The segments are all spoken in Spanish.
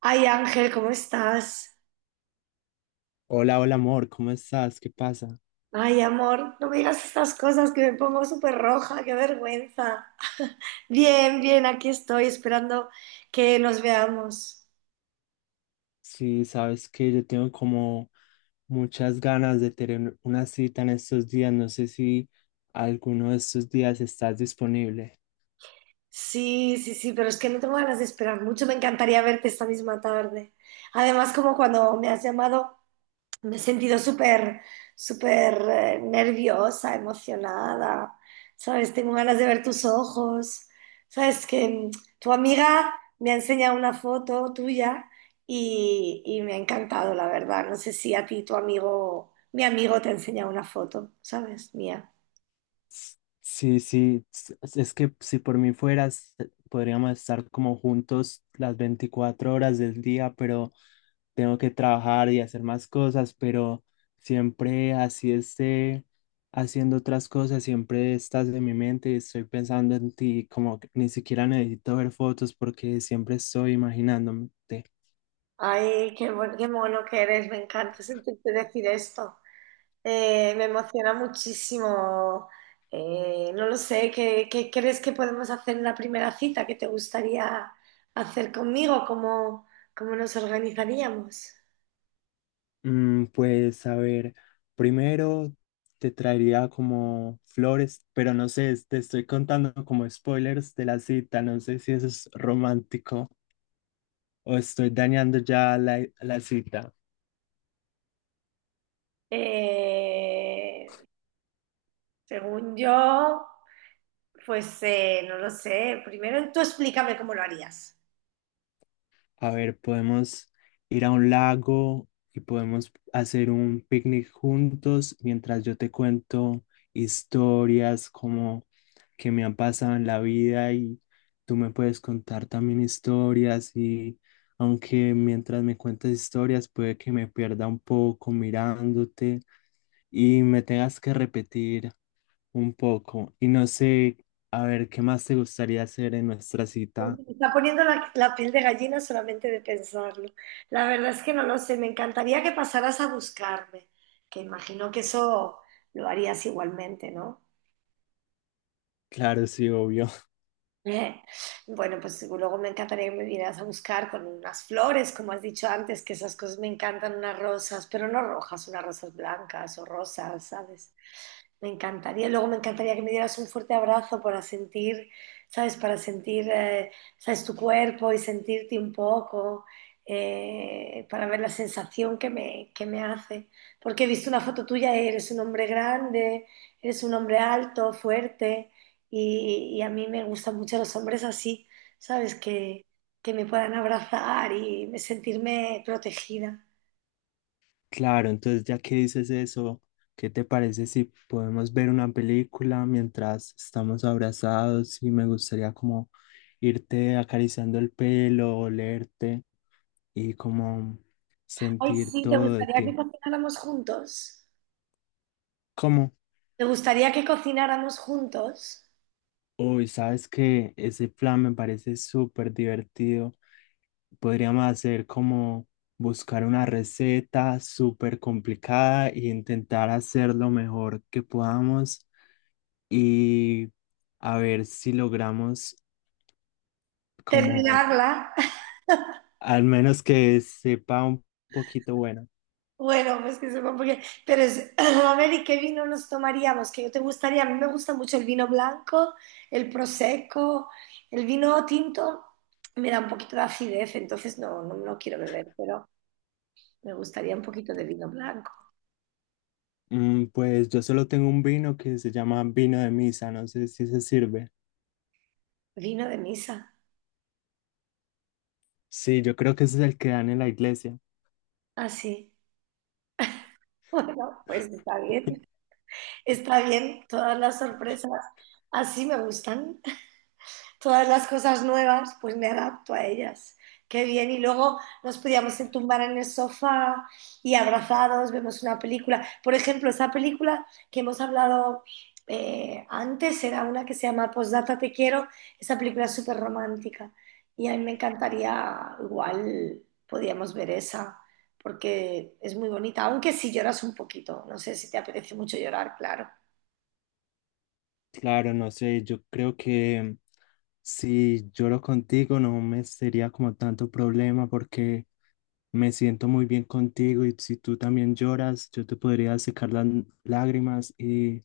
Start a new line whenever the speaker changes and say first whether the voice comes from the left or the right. right: Ay, Ángel, ¿cómo estás?
left: Hola, hola amor, ¿cómo estás? ¿Qué pasa?
right: Ay, amor, no me digas estas cosas que me pongo súper roja, qué vergüenza. Bien, bien, aquí estoy esperando que nos veamos.
left: Sí, sabes que yo tengo como muchas ganas de tener una cita en estos días. No sé si alguno de estos días estás disponible.
right: Sí, sí, sí, pero es que no tengo ganas de esperar mucho, me encantaría verte esta misma tarde. Además, como cuando me has llamado, me he sentido súper, súper nerviosa, emocionada, ¿sabes? Tengo ganas de ver tus ojos, ¿sabes? Que tu amiga me ha enseñado una foto tuya y me ha encantado, la verdad. No sé si a ti tu amigo, mi amigo te ha enseñado una foto, ¿sabes? Mía.
left: Sí, es que si por mí fueras, podríamos estar como juntos las 24 horas del día, pero tengo que trabajar y hacer más cosas, pero siempre así esté haciendo otras cosas, siempre estás en mi mente y estoy pensando en ti, como que ni siquiera necesito ver fotos porque siempre estoy imaginándote.
right: Ay, qué, qué mono que eres, me encanta sentirte decir esto. Me emociona muchísimo. No lo sé, ¿qué, qué crees que podemos hacer en la primera cita? ¿Qué te gustaría hacer conmigo? ¿Cómo, cómo nos organizaríamos?
left: Pues a ver, primero te traería como flores, pero no sé, te estoy contando como spoilers de la cita, no sé si eso es romántico o estoy dañando ya la cita.
right: Eh, Según yo, pues no lo sé. Primero tú explícame cómo lo harías.
left: A ver, podemos ir a un lago y podemos hacer un picnic juntos mientras yo te cuento historias como que me han pasado en la vida y tú me puedes contar también historias y aunque mientras me cuentas historias puede que me pierda un poco mirándote y me tengas que repetir un poco y no sé, a ver, ¿qué más te gustaría hacer en nuestra cita?
right: Me está poniendo la piel de gallina solamente de pensarlo. La verdad es que no lo sé. Me encantaría que pasaras a buscarme, que imagino que eso lo harías igualmente, ¿no?
left: Claro, sí, obvio.
right: Eh, Bueno, pues luego me encantaría que me vinieras a buscar con unas flores, como has dicho antes, que esas cosas me encantan, unas rosas, pero no rojas, unas rosas blancas o rosas, ¿sabes? Me encantaría. Luego me encantaría que me dieras un fuerte abrazo para sentir, ¿sabes? Para sentir, ¿sabes? Tu cuerpo y sentirte un poco, para ver la sensación que me hace. Porque he visto una foto tuya, eres un hombre grande, eres un hombre alto, fuerte. Y a mí me gustan mucho los hombres así, ¿sabes? Que me puedan abrazar y sentirme protegida.
left: Claro, entonces ya que dices eso, ¿qué te parece si podemos ver una película mientras estamos abrazados y me gustaría como irte acariciando el pelo, olerte y como
right: Ay,
left: sentir
right: sí, ¿te
left: todo de
right: gustaría que
left: ti?
right: cocináramos juntos?
left: ¿Cómo?
right: ¿Te gustaría que cocináramos juntos?
left: Uy, sabes que ese plan me parece súper divertido. Podríamos hacer como buscar una receta súper complicada e intentar hacer lo mejor que podamos y a ver si logramos como
right: Terminarla.
left: al menos que sepa un poquito bueno.
right: Bueno, pues que sepa porque... Pero es... A ver, ¿y qué vino nos tomaríamos? ¿Qué te gustaría? A mí me gusta mucho el vino blanco, el prosecco, el vino tinto. Me da un poquito de acidez, entonces no, no, no quiero beber, pero me gustaría un poquito de vino blanco.
left: Pues yo solo tengo un vino que se llama vino de misa, no sé si se sirve.
right: Vino de misa.
left: Sí, yo creo que ese es el que dan en la iglesia.
right: Así. Bueno, pues está bien. Está bien. Todas las sorpresas así me gustan. Todas las cosas nuevas, pues me adapto a ellas. Qué bien. Y luego nos podíamos tumbar en el sofá y abrazados, vemos una película. Por ejemplo, esa película que hemos hablado antes era una que se llama Postdata Te Quiero. Esa película es súper romántica. Y a mí me encantaría, igual podíamos ver esa, porque es muy bonita. Aunque si lloras un poquito, no sé si te apetece mucho llorar, claro.
left: Claro, no sé, yo creo que si yo lo contigo no me sería como tanto problema porque me siento muy bien contigo y si tú también lloras, yo te podría secar las lágrimas y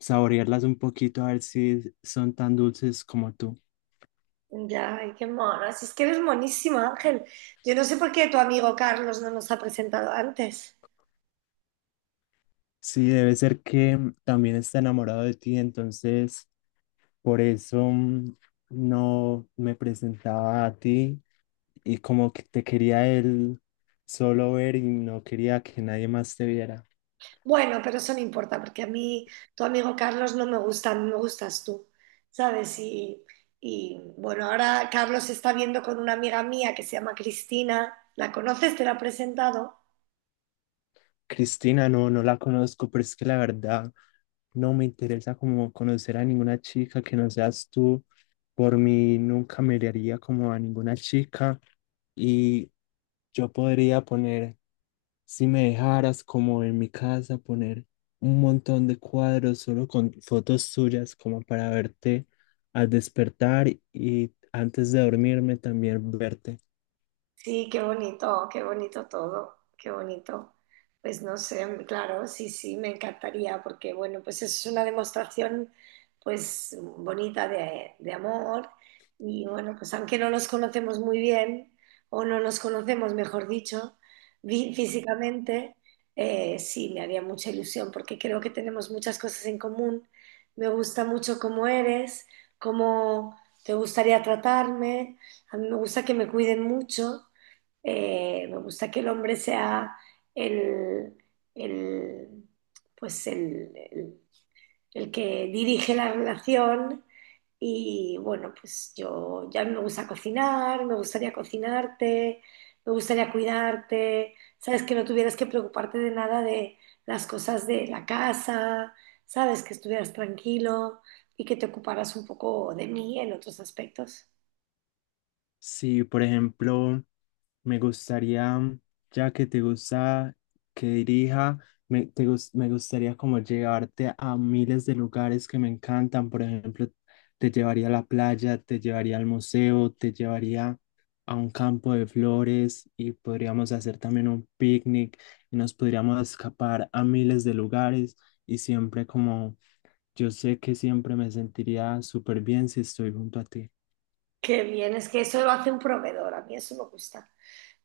left: saborearlas un poquito a ver si son tan dulces como tú.
right: Ya, ay, qué mona. Si es que eres monísimo, Ángel. Yo no sé por qué tu amigo Carlos no nos ha presentado antes.
left: Sí, debe ser que también está enamorado de ti, entonces por eso no me presentaba a ti y como que te quería él solo ver y no quería que nadie más te viera.
right: Bueno, pero eso no importa, porque a mí tu amigo Carlos no me gusta, a mí me gustas tú, ¿sabes? Y bueno, ahora Carlos está viendo con una amiga mía que se llama Cristina. ¿La conoces? ¿Te la ha presentado?
left: Cristina, no, no la conozco, pero es que la verdad no me interesa como conocer a ninguna chica que no seas tú. Por mí nunca me daría como a ninguna chica y yo podría poner, si me dejaras como en mi casa, poner un montón de cuadros solo con fotos tuyas como para verte al despertar y antes de dormirme también verte.
right: Sí, qué bonito todo, qué bonito. Pues no sé, claro, sí, sí, me encantaría porque, bueno, pues es una demostración, pues, bonita de amor y, bueno, pues aunque no nos conocemos muy bien o no nos conocemos, mejor dicho, físicamente, sí, me haría mucha ilusión porque creo que tenemos muchas cosas en común. Me gusta mucho cómo eres, cómo te gustaría tratarme, a mí me gusta que me cuiden mucho. Me gusta que el hombre sea el, el, pues el, el que dirige la relación. Y bueno, pues yo ya no me gusta cocinar, me gustaría cocinarte, me gustaría cuidarte, sabes que no tuvieras que preocuparte de nada de las cosas de la casa, sabes que estuvieras tranquilo y que te ocuparas un poco de mí en otros aspectos.
left: Si, por ejemplo, me gustaría, ya que te gusta que dirija, me gustaría como llevarte a miles de lugares que me encantan. Por ejemplo, te llevaría a la playa, te llevaría al museo, te llevaría a un campo de flores y podríamos hacer también un picnic y nos podríamos escapar a miles de lugares y siempre como yo sé que siempre me sentiría súper bien si estoy junto a ti.
right: Qué bien, es que eso lo hace un proveedor, a mí eso me gusta.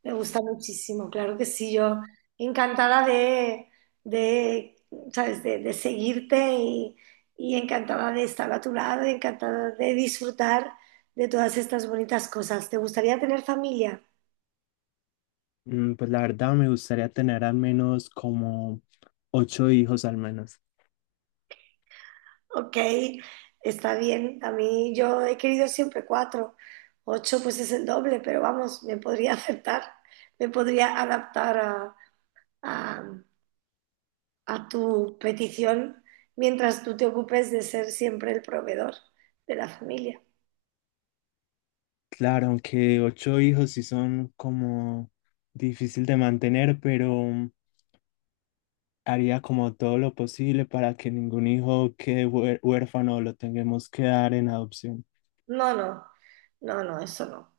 right: Me gusta muchísimo, claro que sí, yo encantada de, ¿sabes? De seguirte y encantada de estar a tu lado, encantada de disfrutar de todas estas bonitas cosas. ¿Te gustaría tener familia?
left: Pues la verdad me gustaría tener al menos como 8 hijos al menos.
right: Ok, está bien. A mí yo he querido siempre cuatro, ocho pues es el doble, pero vamos, me podría aceptar, me podría adaptar a, a- a tu petición mientras tú te ocupes de ser siempre el proveedor de la familia.
left: Claro, aunque 8 hijos sí son como difícil de mantener, pero haría como todo lo posible para que ningún hijo quede huérfano o lo tengamos que dar en adopción.
right: No, no, no, no, eso no.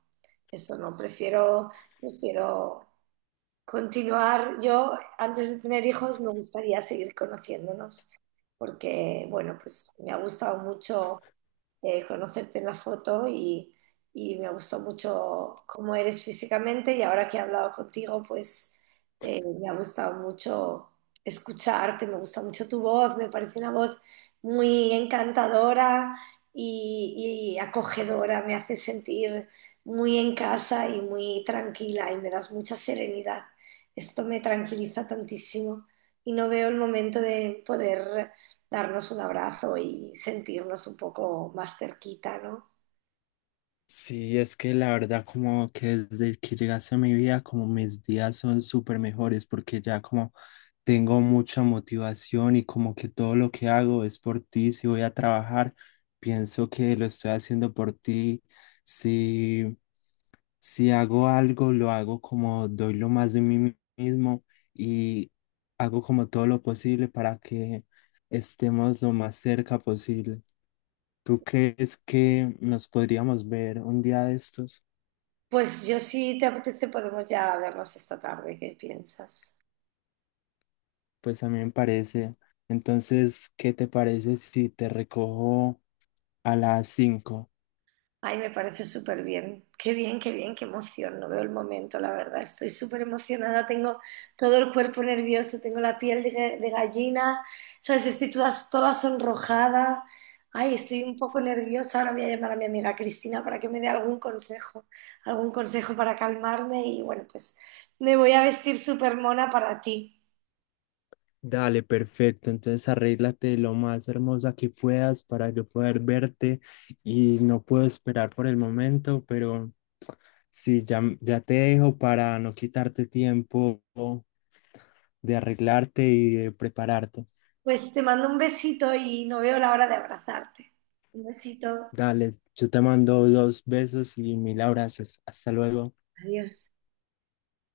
right: Eso no, prefiero, prefiero continuar. Yo, antes de tener hijos, me gustaría seguir conociéndonos, porque, bueno, pues me ha gustado mucho conocerte en la foto y me gustó mucho cómo eres físicamente y ahora que he hablado contigo, pues me ha gustado mucho escucharte, me gusta mucho tu voz, me parece una voz muy encantadora y acogedora, me hace sentir muy en casa y muy tranquila y me das mucha serenidad. Esto me tranquiliza tantísimo y no veo el momento de poder darnos un abrazo y sentirnos un poco más cerquita, ¿no?
left: Sí, es que la verdad como que desde que llegase a mi vida como mis días son súper mejores porque ya como tengo mucha motivación y como que todo lo que hago es por ti. Si voy a trabajar, pienso que lo estoy haciendo por ti. Si, si hago algo, lo hago como doy lo más de mí mismo y hago como todo lo posible para que estemos lo más cerca posible. ¿Tú crees que nos podríamos ver un día de estos?
right: Pues yo, si te apetece, podemos ya vernos esta tarde. ¿Qué piensas?
left: Pues a mí me parece. Entonces, ¿qué te parece si te recojo a las 5:00?
right: Ay, me parece súper bien. Qué bien, qué bien, qué emoción. No veo el momento, la verdad. Estoy súper emocionada. Tengo todo el cuerpo nervioso, tengo la piel de, de gallina, ¿sabes? Estoy toda, toda sonrojada. Ay, estoy un poco nerviosa. Ahora voy a llamar a mi amiga Cristina para que me dé algún consejo para calmarme. Y bueno, pues me voy a vestir súper mona para ti.
left: Dale, perfecto. Entonces arréglate lo más hermosa que puedas para yo poder verte y no puedo esperar por el momento, pero sí, ya te dejo para no quitarte tiempo de arreglarte y de prepararte.
right: Pues te mando un besito y no veo la hora de abrazarte. Un besito.
left: Dale, yo te mando 2 besos y 1000 abrazos. Hasta luego.
right: Adiós.